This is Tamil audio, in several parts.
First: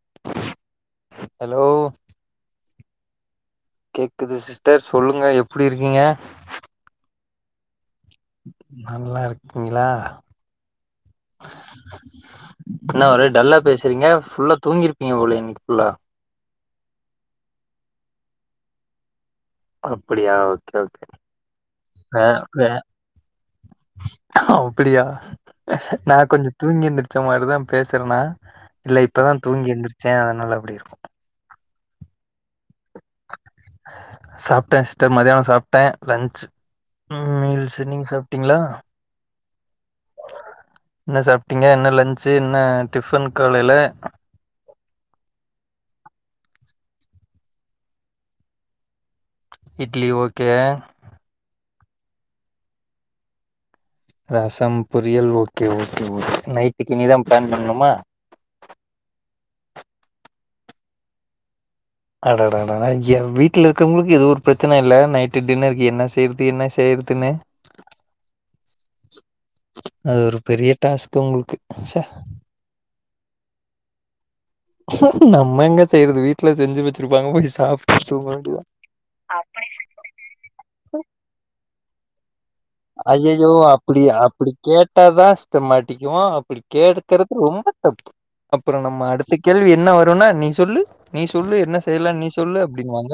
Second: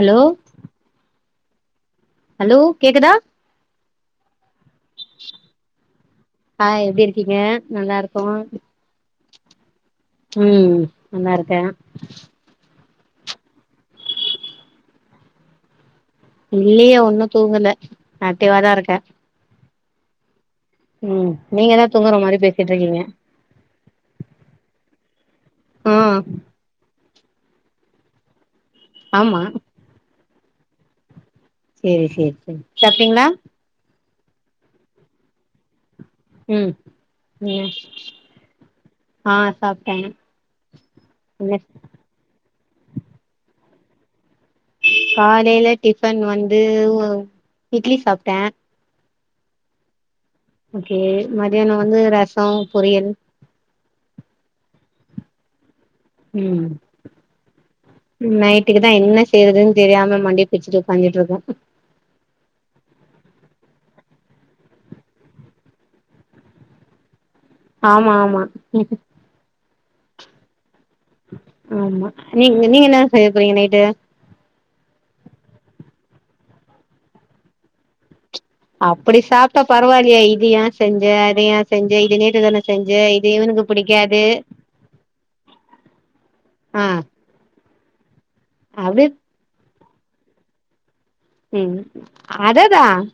ஹலோ ஹலோ ஹலோ கேக்குதா கேக்குது சிஸ்டர் சொல்லுங்க எப்பிடி இருக்கீங்க க்கீங்க நல்லா இருக்கோ நல்லா இருக்கீங்களா ம் நல்லா இருக்கேன் என்னா ஒரே டல்லா பேசுறீங்க ஃபுல்லா தூங்கி இருப்பீங்க போல இன்னிக் ஃபுல்லா இல்லியே ஒன்னு தூங்கலே ஆகட்டிவா தா இருக்கே அப்பிடியா ம் நீங்க தா தூங்குற மாரி பேசிட்டு இருக்கீங்க அப்டியா ஆ நா கொஞ்சோ தூங்கி எந்திரிச்ச மாரிதா பேசுறனா இல்ல இப்பதா ஆமா தூங்கி எந்திரிச்சே அதுனால அப்டிருக்கோ சேரி சேரி செரி சாப்டீங்ளா சாப்ட்டே சிஸ்டர் மதியானொ சாப் டேன் லன்ச் ம் ம் ம்மீல்ஸ் நீங்க சாப்ட்டீங்ளா ஆ சாப்ட்டேங்க என்ன சாப்ட்டீங்க என்ன லன்ச்சு என்ன டிஃபன் காலைல காலேல டிஃபன் வந்து இட்லி சாப்ட்டே சிட்லி ஓக் ஓகே மதியானொ வந்து ரசொ பொரியல் ரசம் பொரியல் ஓக்கே ஓக்கே ஓக் ம் நைட்டுக்கு இனிதான் பிளான் பண்ணுமா நைட்டுக்கு தா என்ன செய்றதுனு தெரியாம மண்டய பிச்சுட்டு ஒக்காந்துட்ருக்கேம் அடடாடடா ஏ வீட்ல இருக்கறவங்ளுக்கு இது ஒரு பிரச்சன இல்ல நைட்டு டின்னருக்கு என்ன செய்ற்து என்ன செய்றதுன்னு ஆமா ஆமா அது ஒரு பெரிய டாஸ்க் உங்குள்க்கு ச்சே நீங் நீங்க என்ன செய்ய போறீங்க நைட்டு நம்ம எங்க செய்றது வீட்ல செஞ்சு வச்சிருப்பாங்க போய் சாப்ட்டு தூங்கவேண்டியதா அப்டி சாப்டா பரவாயில்லயே இது ஏ செஞ்ச அத ஏ செஞ்ச இது நேத்து தான செஞ்ச இது அய்யயோ இவனுக்கு அப்டி பிடிக்காது அப்டி கேட்டாதா சிஸ்ட மாட்டிக்குவோ அப்டி ஆ கேட்க்கறது ரொம்பத் அப் அப்றொ அப்டி நம்ம அடுத்த கேள்வி என்ன வருன்னா நீ சொல்லு நீ சொல்லு ம் என்ன செய்லாம் நீ சொல்லு அததா அப்டினுவாங்க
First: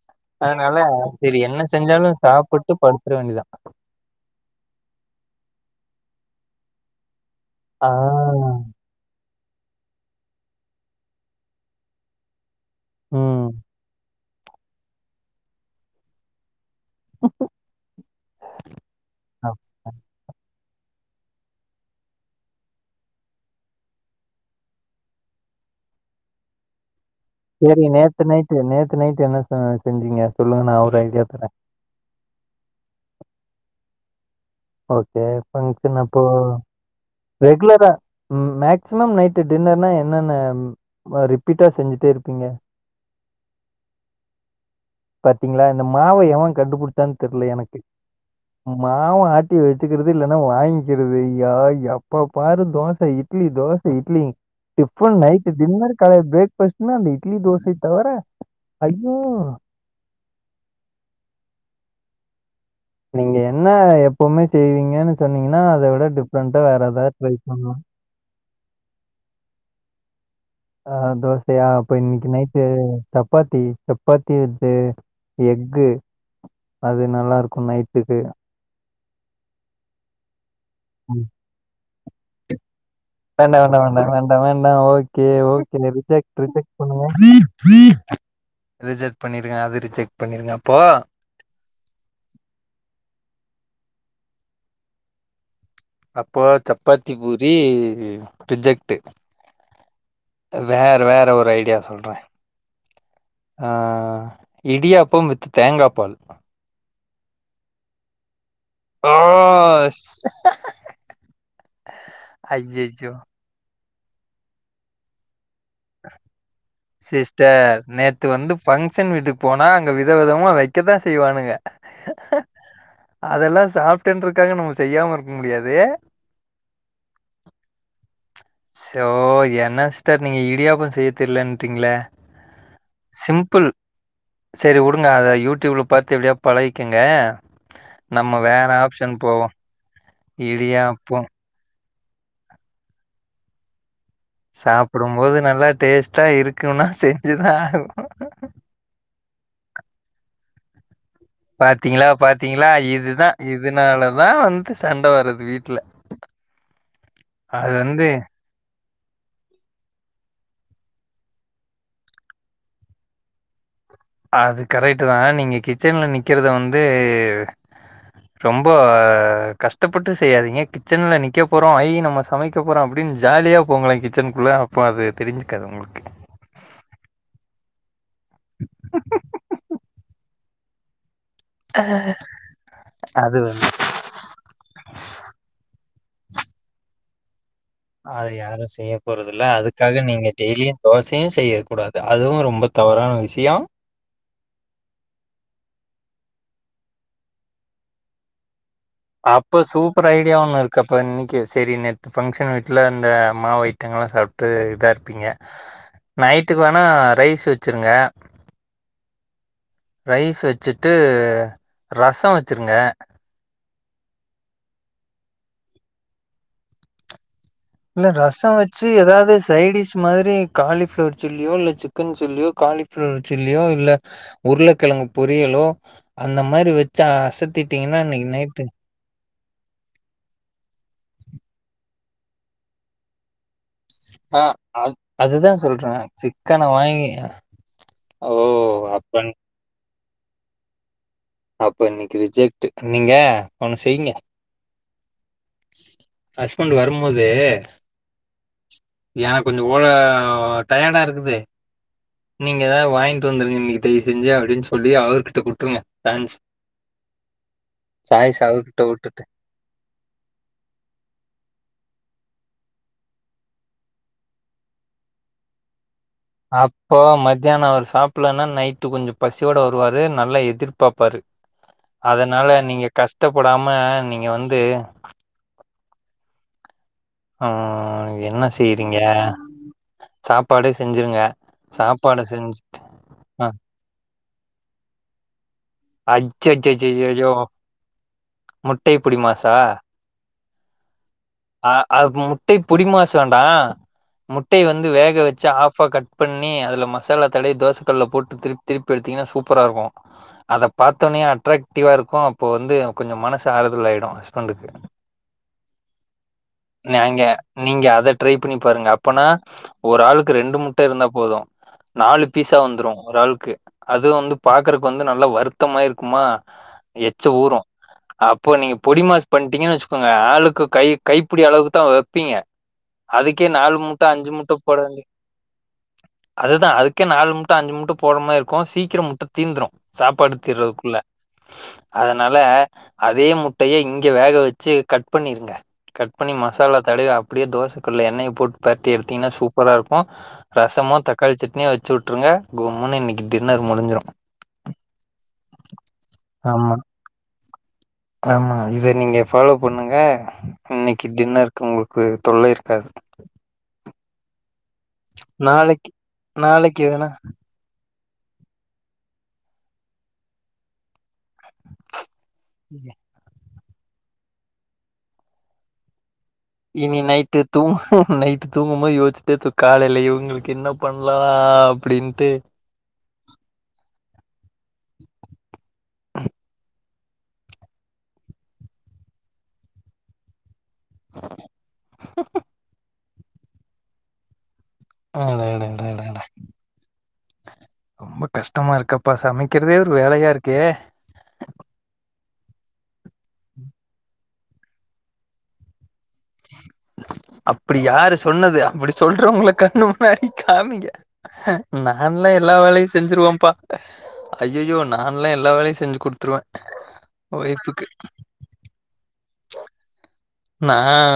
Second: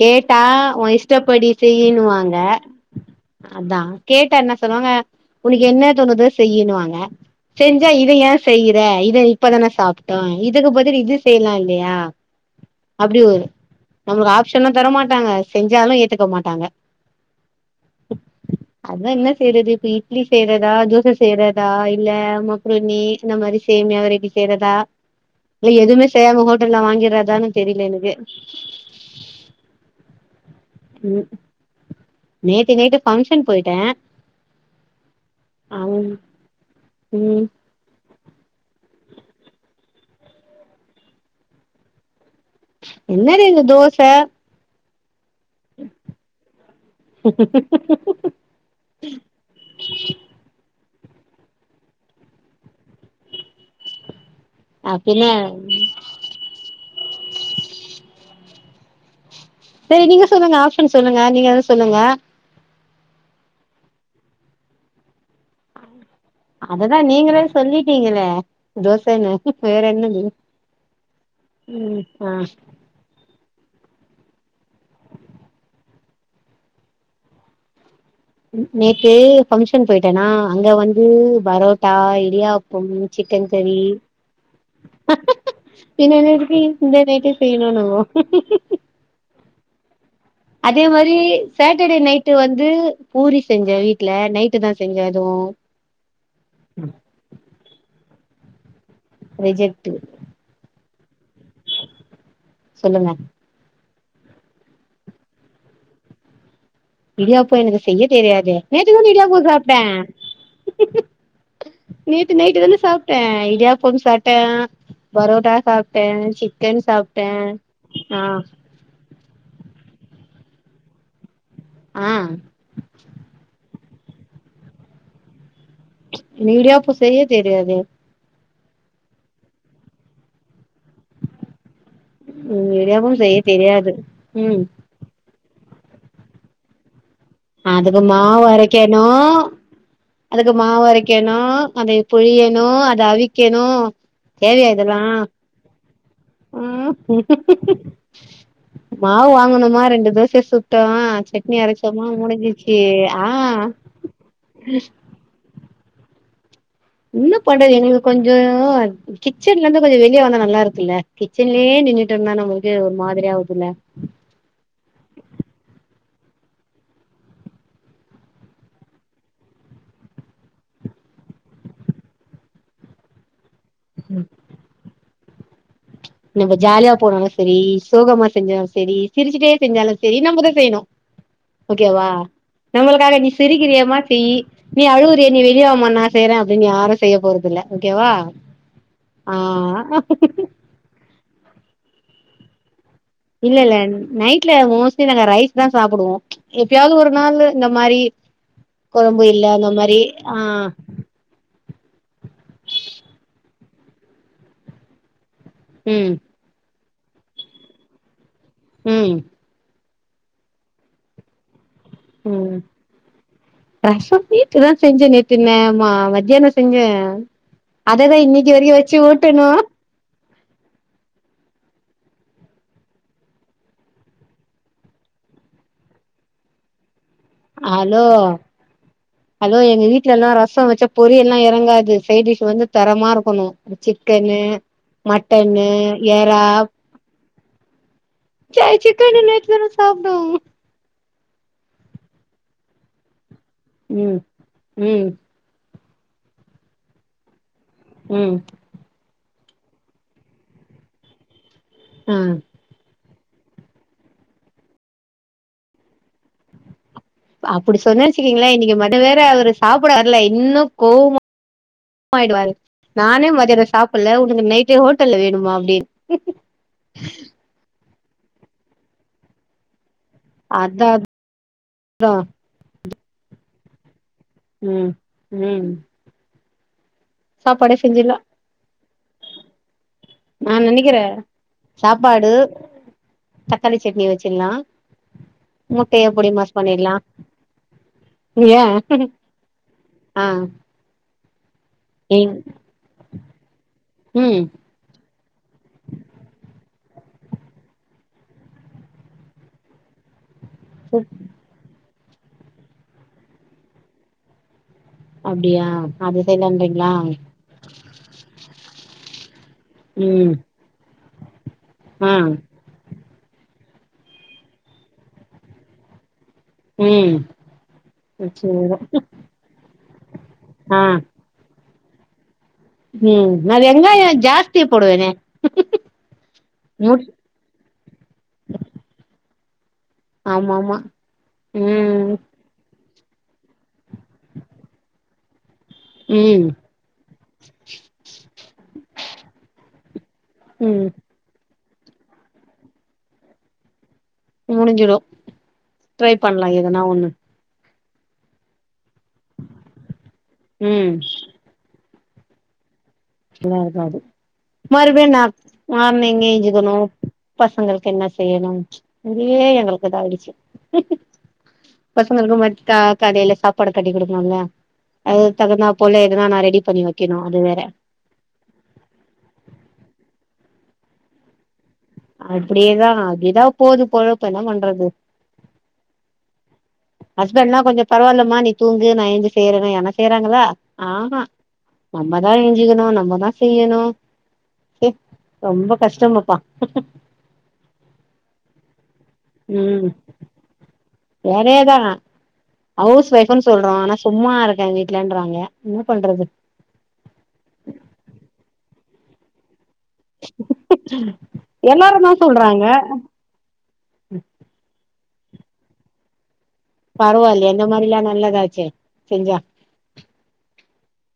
கேட்டா அதனால உ சரி இஷ்டப்படி என்ன செஞ்சாலும் சாப்புட்டு படுத்ர வேண்டிதான் அதான் கேட்டா என்ன சொல்வாங்க உனக்கு என்ன தோணுதோ செய்யின்னுவாங்க செஞ்சா ஆ. இத ஏ செய்ற இத இப்பதான சாப்ட்டோ இதுக்கு பதில் இது செய்லா இல்லியா அப்டி ஒரு ம். நமக்கு ஆப்ஷனு தரமாட்டாங்க செஞ்சாலும் ஏத்துக்க மாட்டாங்க அதே என்ன ஆ. செய்றது இப்ப இட்லி செய்றத் தா தோச செய்றதா இல்ல மக்ருனி இந்த மாரி சேமியா வெரைட்டி செய்றதா இல்ல எதுவுமே செயாமா ஹோட்டல்ல வாங்கிறதான்னு தெரியல எதுமே நேத் நைட்டு என்ன சமயல் செஞ்சீங்க சொல்லுங்க நா ஒரு ஐடியா ம் தரே நேத்து நைட்டு ஃபங்ஷன் போய்ட்டே ஓகே ஃபங்சன் அப்போ ம் ரெகுலரா ம் மேக்சிமம் நைட்டு டின்னர்னா என்னன்ன அ ரிப்பீட்டா செஞ்சுட்டே இருப்பீங்க என்னது இது தோச பாத்தீங்ளா இந்த மாவ எவெ கண்டுபுடிச்சானு தெர்ல எனக்கு மாவ ஆட்டி வச்சுக்கறது இல்லனா வாங்கிக்கறது யா எப்ப பாரு தோச இட் லி தோச இட்லி எப்பவு அப்டின்னு நைட் டின்னர் காலெல பிரேக் ஃபாஸ்ட்னா அந்த இட்லி தோசைத்தவர ஐயோ செரி நீங்க சொல்லுங்க ஆப்ஷன் சொல்லுங்க நீங்க எத சொல்லுங்க நீங்க என்னா எப்பவுமே செய்வீங்கனு சொன்னீங்னா அத விட டிஃப் அததா நீங்களே சொல்லிட்டீங்களே தோசன்னு வேறென்னது ஆ தோசயா அப்ப இன்னிக்கு நைட்டு சப்பாத்தி சப்பாத்தி வித்து எஃகு அது நல்லாருக்கு நைட்டுக்கு நேத்து பங்க்ஷன் பொய்ட்டேனா அங்க வந் து ம். பரோட்டா இடியாப்பம் சிக்கன் வேண்டாம் கறி வேண்டாம் வேண்டாம் வேண்டாம் வேண்டாம் ஓகே ஓகே பின்ன ரிஜெக்ட் இதுஎதுக்கு ரிஜெக்ட் பண்ணுங்க இன்னக் நைட்டே செய்ணுணுங்கோ பண்ணிருக்க அது ரிஜெக்ட் பண்ணிருங்க அப்போ அதே மாரி சாட்டர்டே நைட்டு வந்து பூரி செஞ்சே வீட்ல நைட்டு தா செஞ்சே அதுவு அப்போ சப்பாத்தி பூரி ரிஜெக்ட்டு ரிஜெக்ட்டு வேற வேற ஒரு ஐடியா சொல்றே சொல்லுங்க அ இடியாப்பம் வித் தேங்கா பால் இடியாப்போ எனக்கு செய்ய தெரியாதே நேத்துதானே ஓ இடியாப்போ சாப்ட்டே நேத்டு நைட்டு தானே ஐயோ சாப்பிட்டே இடியாப் பம் சாப்பிட்டே பரோட்டா சாப்பிட்டே சிக்கன் சாப்பிட்டே ஆ பங்க்ஷன் வீட்டுக்கு போனா அங்க வித விதமா வைக்கத்தா செய்வானுங்க ஆ அதெல்லா சாப்டன்றதுக்காக நம்ம செய்யாம இருக்க முடியாது இடியாப்போ செய்ய தெரியாதே சோ என்ன சிஸ்டர் நீங்க இடியாப்போ செய்ய தெரிலன்றீங்ளே ம் இடியாப்பம் செய்ய சிம்பிள் தெரியாது ம் சரி உடுங்க அத யூட்டூப்ல பாத்து எப்டியோ பழகிக்கங்க அதுக்கு நம்ம வேற மாவரைக்கணு ஆப்ஷன் போவோ அதுக்கு இடியாப்போ மாவரைக்கணு அத புழியணு அத அவிக்கணு தேவையா இதெல்லா சாப்டும்போது நல்லா டேஸ்ட்டா இருக்குனா ம் செஞ்சுதா ஆகனு மாவு வாங்கணுமா ரெண்டு தோசைய சுட்டமா சட்னி அரச்சமோ பாத்திங்ளா பாத்திங்ளா இதுதா இததுனாலதா வந்து சண்ட வர்றது வீட்ல என்ன பண்றது அது எங்ளுக்கு வந்து கொஞ்சோ கிச்சன்லந்து கொஞ்சோ வெளியே வந்தா நல்லா இருக்குல்ல கிச்சன்லியே நின்னுட்டு இருந்தா நம்ளுக்கு ஒரு மாதிரியா ஆவுதுல்ல அது கரெக்ட்தா நீங்க கிச்சன்ல நிக்றத வந்து ரொம்ப கஷ்டப்பட்டு செய்யாதிங்க கிச்சன்ல நிக்க போறோ ஐ நம்ம ச மைக்க போறோ அப்டின்னு ஜாலியாக போங்கலே கிச்சன்க்குள்ள அப்போ அது தெரிஞ்சுக்காது உங்ளுக்கு நீங்க ஜாலியா போனோலு சரி சோகமா செஞ்சாலு சரி சிரிச்சுட்டே செஞ்சாலு சரி நம்மதா செய்ணு ஓகேவா நம்மளுக்காக நீ அது வந்து சிரிகிரியேமே சிரி நீ அழுகுறியே நீ வெளியவாமா நா செய்றே அப்டின்னு யாரு செய்ய போறதில்ல ஓகேவா அது யாரு ஆ செய்யபோறதில்ல அதுக்காக நீங்க டெய்லியு தோசையு செய்யக்கூடாது அதுவு ரொம்ப தவறான இல்ல விஷயம். இல்ல நைட்ல மோஸ்லி நாங்க ரைஸ்தா சாப்புடுவோ எப்பயாவது ஒரு நாள் இந்த மாரி கொழம்பு இல்ல அந்த மாரி அ இப்போ இன்னிக்கி சரி நேத்து ஃபங்க்ஷன் வீட்ல இந்த மாவு ஐட்டங்கள்லா சாப்ட்டு இதா இருப்பீங்க ம் நைட்டுக்கு வேணா ரைஸ் வச்சுருங்க ம் ரைஸ் வச்சுட்டு ரசோ வச்சிருங்க ரச வீட்லதா செஞ்ச நேத்து னேமா மத்தியானோ செஞ்சே இல்ல அததா இன்னைக்கு ரசம் வரைக்கு வச்சு ஏதாவது ஊட்டணு சைடிஷ் மாதிரி காளிஃப்ளவர் சில்லியோ இல்ல சிக்கன் சில்லியோ காளிஃப்ளவர் சில்லியோ இல்ல உருளைக்கிழங்கு பொரியலோ அந்த மாறி வச்சா ஹலோ ஹலோ எங்க வீட்லல்லாம் ரசம் வச்சா பொரியல் எல்லாம் இறங்காது சைடிஷ் வந்து தரமா இருக்கணும் அந்த சிக்கனு ஆ மட்டனு இறா வைங்க சைய் சிக்கன் இந்நேரத்துக்கு மேல சாப்டும் அப்ப இன்னிக்கு ரிஜெக்ட் நீங்க ஒண்ணு செய்யுங்க. ம் ம் ஹஸ்பண்ட் வரும்போது ம் ஏன் கொஞ்சோ ஓல டயர்டா இருக்குது ம் நீங்க வாய்ன்ட்டு வந்துருவீங்கன்னு தெரிஞ்சு செஞ்சி அப்டின் சொல்லி அவர்கிட்ட குடுத்துருங்க சான்ஸ் அப்டி சொன்னேன்னு சாய்ஸ் வெச்சிகங்களேன் இன்னிக்கு அவர்கிட்ட மட்டும் விட்டுட்டு வேற அவரு சாப்பிட வரல இன்னும் கோவ மா ஆய்டுவாரு நானே மதியானம் சாப்பல்ல உனக்கு நைட்டு ஹோட்டல்ல வேணுமா அப்டின் அப்போ மத்தியானம் அவரு சாப்பல்லன்னா நைட்டு கொஞ்சம் பசியோட வருவாரு நல்லா அதா எதிர்பாப்பாரு அதா அதனால நீங்க கஷ்டப்படாம நீங்க வந் ம் ம் ஆ சாப்பாடே செஞ்சிடலா என்ன செய்றீங்க நா சாப்பாடே நெனைக்கிறே செஞ்சிருங்க சாப்பாட சாப்பாடு செஞ்சு தக்காளி சட்னி வச்சிலாம் முட்டைய பொடி மாஸ் பண்ணிலாம் அச்சச்சச்சோ! யா முட்டை பொடிமாஸா? ஆ அ அது ம் முட்டை பொடி மாஸ் வேண்டாம் ம் முட்டை வந் து வேக வச்சு ஆஃப்பா கட் பண்ணி அதுல மசாலா தடவி தோச கல்ல போட்டு திருப்பி திரு ப்பி எடுத்தீங்கன்னா சூப்பரா இருக்கும் பாத்தோனே அட்ராக்டிவா இருக்கும் அப்போ வந்து கொஞ்சம் மனசு ஆறுதல் ஆய்டும் ஹஸ்பண்டுக்கு அப்டியா அது செய்யலான்றீங்களா நாங்க நீங்க அத ட்ரை பண்ணி பாருங்க அப்பனா ஒரு ம் ஆளுக்கு ரெண்டு முட்ட இருந்தா போதும் ஆ நாலு பீஸா வந்துரும் ஒரு ஆளுக்கு அது வந்து பாக்குறக்கு வந்து நல்லா வருத்தமாயிருக்குமா ம் எச்ச ஊரும் அப்போ நீங்க சேரி பொடி மாஸ் பண்ணிட்டீங்கன்னு வச்சுக்கோங்க ஆளுக்கு ஆ கை கை பிடி அளவுக்கு தான் வப்பீங்க ம் அதுக்கே நா நாலு மூட்ட வெங்காயோ அஞ்சு மூட்ட ஜாஸ்தி போட வேண்டி போடுவேனே அதுதான் அதுக்கே முட் நாலு மு ட்ட அஞ்சு முட்ட போடுற மேரி இருக்கும் சீக்கிரம் முட்ட தீந்துரும் சாப் ஆமா ஆமா திறதுக்குள்ள ம் அதனால அதே முட்டைய இங்க வேக வச்சு கட் பண்ணிருங்க கட் பண்ணி ம் மசாலா தடவி அப்டியே தோசைக்கல்ல எண்ணெய் போட்டு பிறட்டி எடுத்தீங்கன்னா சூப்பரா இருக்கும் ம் ரசமோ தக்காளி சட்னியும் வச்சு விட்டுருங்க கும்முன்னு இன்னிக்கு டின்னர் முடிஞ்சிடும் முடிஞ்சிடும் ட்ரை பண்ணலாம் ஆமா எதனா ஒண்ணு ஆமா இத நீங்க ஃபாலோ பண்ணுங்க ம் இன்னிக்கு டின்னர் உங்களுக்கு தொல்லை இருக்காது ல்ல ஆகாது வருவனா நாளைக்கு மார்னிங் நாளைக்கு எஞ்சிக்கணும் வேணா பசங்களுக்கு என்ன செய்யணும் அப்டியே எங்களுக்கு இது ஆயிடுச்சு பசங்களுக்கும் வட்டா கடையில சாப் பாடு கட்டி குடுக்கணோல அது தகுந்தா போல எதுனா நா ரெடி பண்ணி இனி வைக்கணு அது நைட்டு வேற தூங்க நைட்டு தூங்கும்போது யோசிச்சிட்டே தூக் காலையில இவுங்களுக்கு என்ன பண்லா அப்டின்ட்டு அப்டியேதா அப்டிதா போது பொழப்பு என்ன பண்றது ஹஸ்பண்ட்லா கொஞ்சோ பரவால்லமா நீ தூங்கு நா எழுந்து செய்யறனே யாருனா செய்றாங்களா ஆமா நம்மதா எஞ்சிக்கணோ நம்மதா செய்யணோ எ அட அட ரொம்ப அட அட அட. கஷ்டமப்பா ரொம்ப கஷ்டமா இருக்கப்பா சமைக்கிறதே ம் ஒரு வேலையா இருக்கே வேலையேதா ஹவுஸ் வொய்ஃபுனு சொல்றோ ஆனா சும்மா இருக்கே வீட்லன்றாங்க என்ன பண்றது அப்படி யாரு சொன்னது அப்புடி சொல்றவங்கல கண்ணு முன்னாடி காமிங்க எல்லாருந்தா நானெலா எல்லா சொல்றாங்க வேலையு செஞ்சிருவப்பா அய்யய்யோ நான்லா எல்லா வேலையு செஞ்சு குடுத்துருவே பரவாயில்லையே இந்த ஒய்ஃபுக்கு மாறி எல்லா நல்லதாச்சே செஞ்சா நா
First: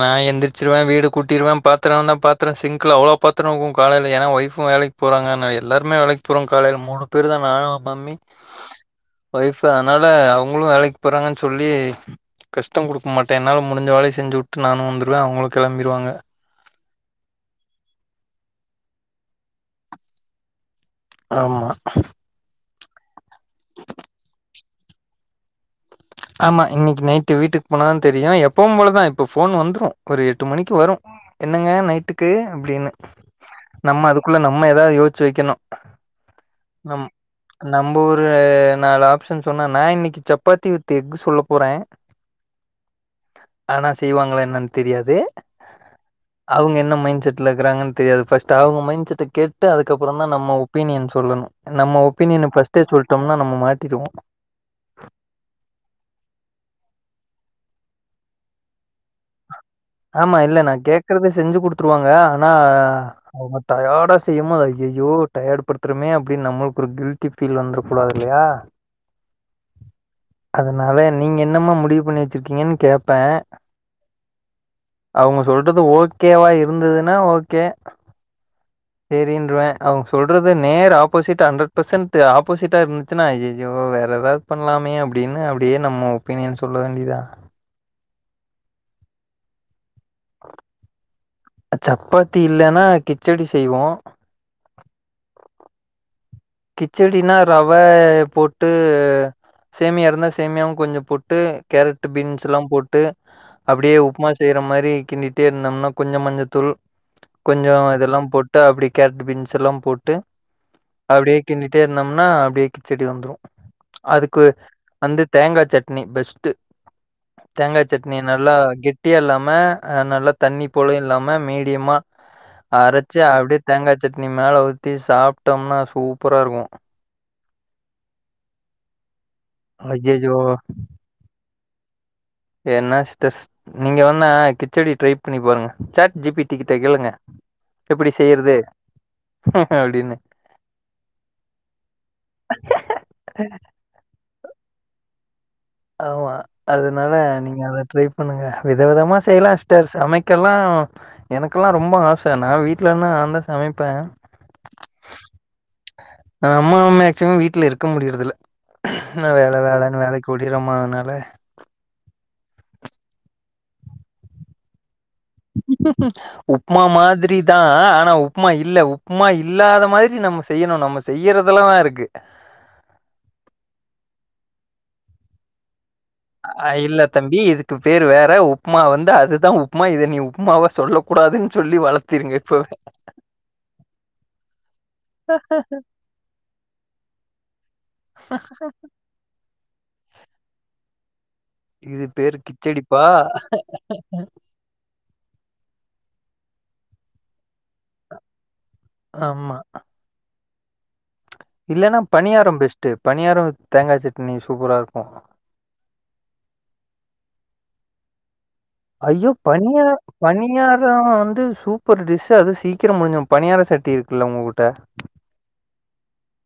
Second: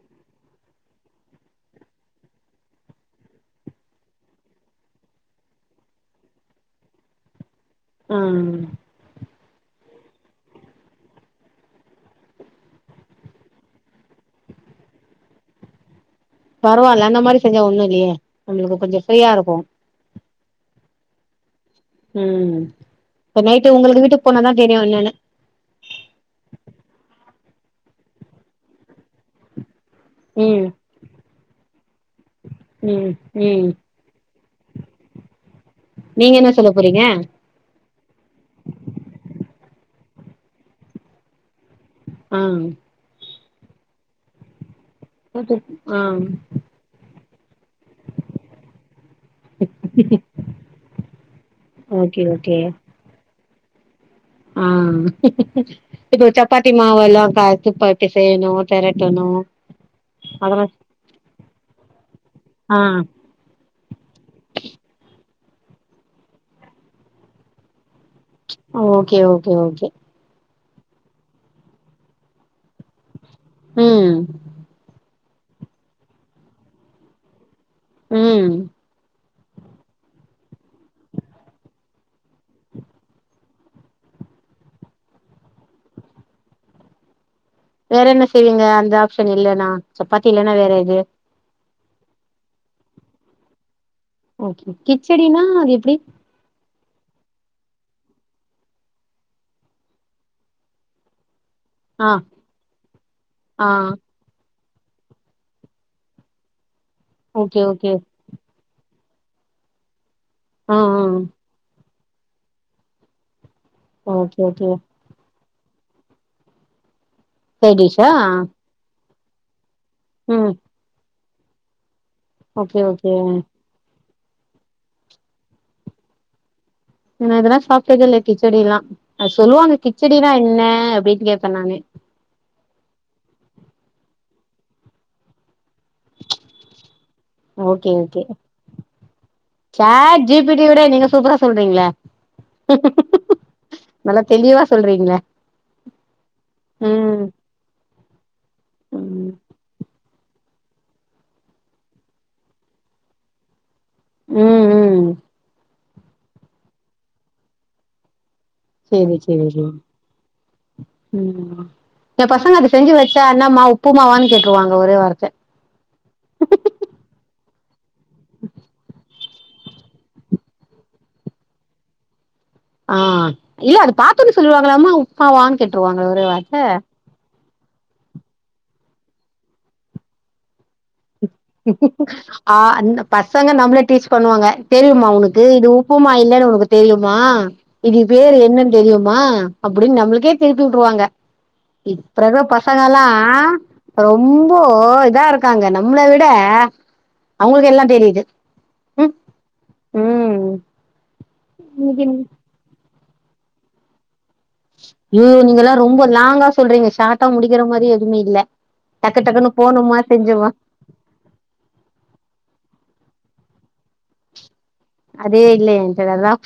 நா எந்திரச்சிருவே வீடு கூட்டிருவே பாத்திரோ பாத்திரோ சிங்குல அவ்ளோ பாத் திரும்பவு காலைல ஏன்னா வைஃபும் வேலைக்கு போறாங்க நா எல்லாருமே வேலைக்கு போறோ காலையில மூணு பேரு தா நானு மம்மி ஆ வொய்ஃபு அதனால அவங்களு வேலைக்கு போறாங்கன்னு சொல்லி கஷ்டம் குடுக்க மாட்டே என்னால முடிஞ்ச வேலைையு செஞ்சு வுட்டு நானு வந்துருவ அவுங்கலோ கெளம்பிறுவாங்க பரவால்ல அந்த மாரி செஞ்சா ஒண்ணு இல்லயே நம்மளுக்கு கொஞ்சோ ஃப்ரீயா இருக்கோ ஆமா ம் இப்ப நைட்டு உங்குளுக்கு வீட்டு போனாதா தெரியு என்னன்னு ஆமா இன்னிக்கு நைட்டு வீட்டுக்கு போனா தா தெரியு எப்பவு போலதா தெரியு இப்போ ஃபோன் வந்துடோ ஒரு எட்டு ம் மணிக்கு வரோ என்னங்க நைட்டுக்கு அப்டீன்னு ம் ம் நம்ம அதுக்குள்ள நம்ம எதாவது யோசிச்சு வெக்கணோ நீங்க என்னா சொல்ல போறீங்க நம்ம ஒரு நாலு ஆப்ஷன் சொன்னா நா இன்னிக்கு சப்பாத்தி வித் எக்கு சொல்ல போறே ஆ ஆனா செய்வாங்களா என்னன்னு தெரியாது ஆ அவுங்க என்ன மைண்ட் செட்ல இருக்கிறாங்கனு தெரியாது ஃபஸ்ட்டு அவுங்க மைண்ட் செட்டுக் கேட்டு அதுக்கப்புறோந்தா நம்மோ ஒப்பீனியன் சொல்லணோ நம்ம ஓகே ஒப்பீனியன் ஓகே ஃபர்ஸ்ட்டே சொல்ட்டோம்னா நம்மோ மாட்டிடுவோ ஆ இப்ப சப்பாத்தி மாவெல்லா பெரட்டி பெரட்டி செய்யணோ தெரட்டனோ ஆமா இல்ல நா கேக்குறத செஞ்சு குடுத்துருவாங்க ஆனா ஆ அவுங்க டயர்டா செய்யும்போது அய்யய்யோ டயர்டு படுத்துறமே அப்டீன் நம்மளுக்கு ஒரு கில்டி ஃபீல் வந்துற கூடாது இல்லயா ஓகே ஓகே ஓகே அதனால நீங்க என்னமா முடிவு பண்ணி வெச்சிருக்கீங்கனு கேப்ப உம் அவுங்க சொல்றது ஓகேவா இருந்ததுன்னா ஓகே உம் சரின்றுவ அவுங்க சொல்றது நேர் ஆப்போசிட்டா ஹண்ட்ரட் பர்சன்ட் ஆப்போசிட்டா இருந்துச்சுன்னா ஐய்யய்யோ வேறு எதாவது பண்லாமே அப்டீன்னு அப்டியே நம்மோ ஒப்பீனியன் சொல்ல வேண்டியதா வேற என்ன செய்வீங்க அந்த ஆப்ஷன் இல்லன்னா சப்பாத்தி இல்லன்னா வேற எது சப்பாத்தி இல்லன்னா கிச்சடி செய்வோ ஓகே கிச்சடினா அது எப்பிடி கிச்சடினா ரவய போட்டு சேமியாருந்தா சேமியாவு கொஞ்சோ போட்டு கேரட் ஆ பீன்ஸ்ல்லா போட்டு ஆ அப்டியே உப்புமா செய்யற மாரி கிண்டிட்டே இருந்தோம்னா கொஞ்சோ மஞ்சள் தூள் ஓகே கொஞ்சோ ஓகே இதெல்லா போட் ட்ரு அப்படி கேரட் பீன்ஸ்ல்லா போட்டு ஆ ஆ அப்டியே கிண்டிட்டே இருந்தோம்னா அப்டியே கிச்சடி வந்துரு ஓகே அதுக்கு ஓகே வந்து தேங்கா சட்னி பெஸ்ட்டு சைட் தேங்கா டிஷ்ஷா சட்னி நல்லா கெட்டியா இல்லாம நல்லா ம் தண்ணி போலயு இல்லாம மீடியமா ஓகே ஓகே அரைச்சு அப்டியே தேங்கா சட்னி மேலே ஊத்தி சாப்ட்டோம்னா சூப்பராகருக்கு நா இதெல்லா சாப்ட்டதே இல்ல கிச்சடில்லா அது சொல்லுவாங்க கிச்சடில்லா அய்யய்யோ! என்ன அப்டின்னு கேப்பே நானே என்ன ஸ்டேஸ்ட் நீங்க வேன்னா கிச்சடி ட்ரை பண்ணி பாருங்க சட் ஜி பி டிக்கிட்ட கேளுங்க எப்பிடி செய்யறது அப்டின்னு ஜார்ஜ் ஜி பிடிவுட நீங்க சூப்பரா சொல்றீங்கள நல்லா தெளிவா சொல்றீங்களே ஆமா அதனால ம் நீங்க அத ட்ரை பண்ணுங்க வித விதமா ம் செய்யலா சிஸ்டர் சமைக் ல்லா எனக்கெல்லா ரொம்ப ஆச நா வீட்லனா நா தா ச சமைப்பே ம் ம் நம்மளு மேக்சிமம் வீட்ல இருக்க முடியறதில்ல சேரி நா சேரி வேல சேரி வேலன்னு வேலைக்கிப் ம் ம் ஏ பசங்க அத செஞ்சு வச்சா அன்னாமா உப்புமாவான் கேக்காவாங்கோ ஒரே வார்த்த உப்புமா மாதிரி தா ஆனா உப்புமா இல்ல உப்மா இல்லாத மாதிரி நம்ம செய்யணு நம்ம செய்யறதலதா இருக்கு ஆ இல்ல அது பாத்தோன்னே சொல்லுவாங்களாமா உப்மாவா கேட்டுருவாங்க ஒரே வார்த்த ஆ இல்ல தம்பி இதுக் க்கு பேரு வேற உப்மா வந்து அதுதா உப்மா இத நீ உப்மாவா சொல்ல கூடாதுன்னு சொல்லி வளர்த்திரு ஆ ந்த பசங்க நம்மள டீஸ் பண்ணுவாங்க தெரியுமா உனக்கு இது உப்புமா இல்லென்னு உனக் தெரியுமா இது பேரு என்னன்னு தெரியுமா அப்டின்னு நம்மளுக்கே திருப்பி உட்ருவாங்க இது பேரு இப்பரக்கற கிச்சடிப்பா. பசங்கெல்லா ரொம் போ இதாருக்காங்க நம்மள விட அவுங்களுக்கு எல்லா தெரியுது ம் ஆமா ம் இல்லன்னா பணியாரம் பெஸ்ட் பணியாரம் வித் தேங்கா சட்னி சூப்பர் யோ நீங்கல்லா ரொம்ப லாங்கா சொல்றீங்க ஷார்ட்டா முடிக்கிற மாரி எதுமே இல்ல டக்குடக்குன்னு போனோமா செஞ்சோமா பணியாரோ வந்து சூப்பர் டிஷ் அது சீக்கிரோ முடிஞ்சுரு பணியார சட்டி இருக்குல உங்ககுட்ட அதே இல்ல எங்கிட்ட அதுதா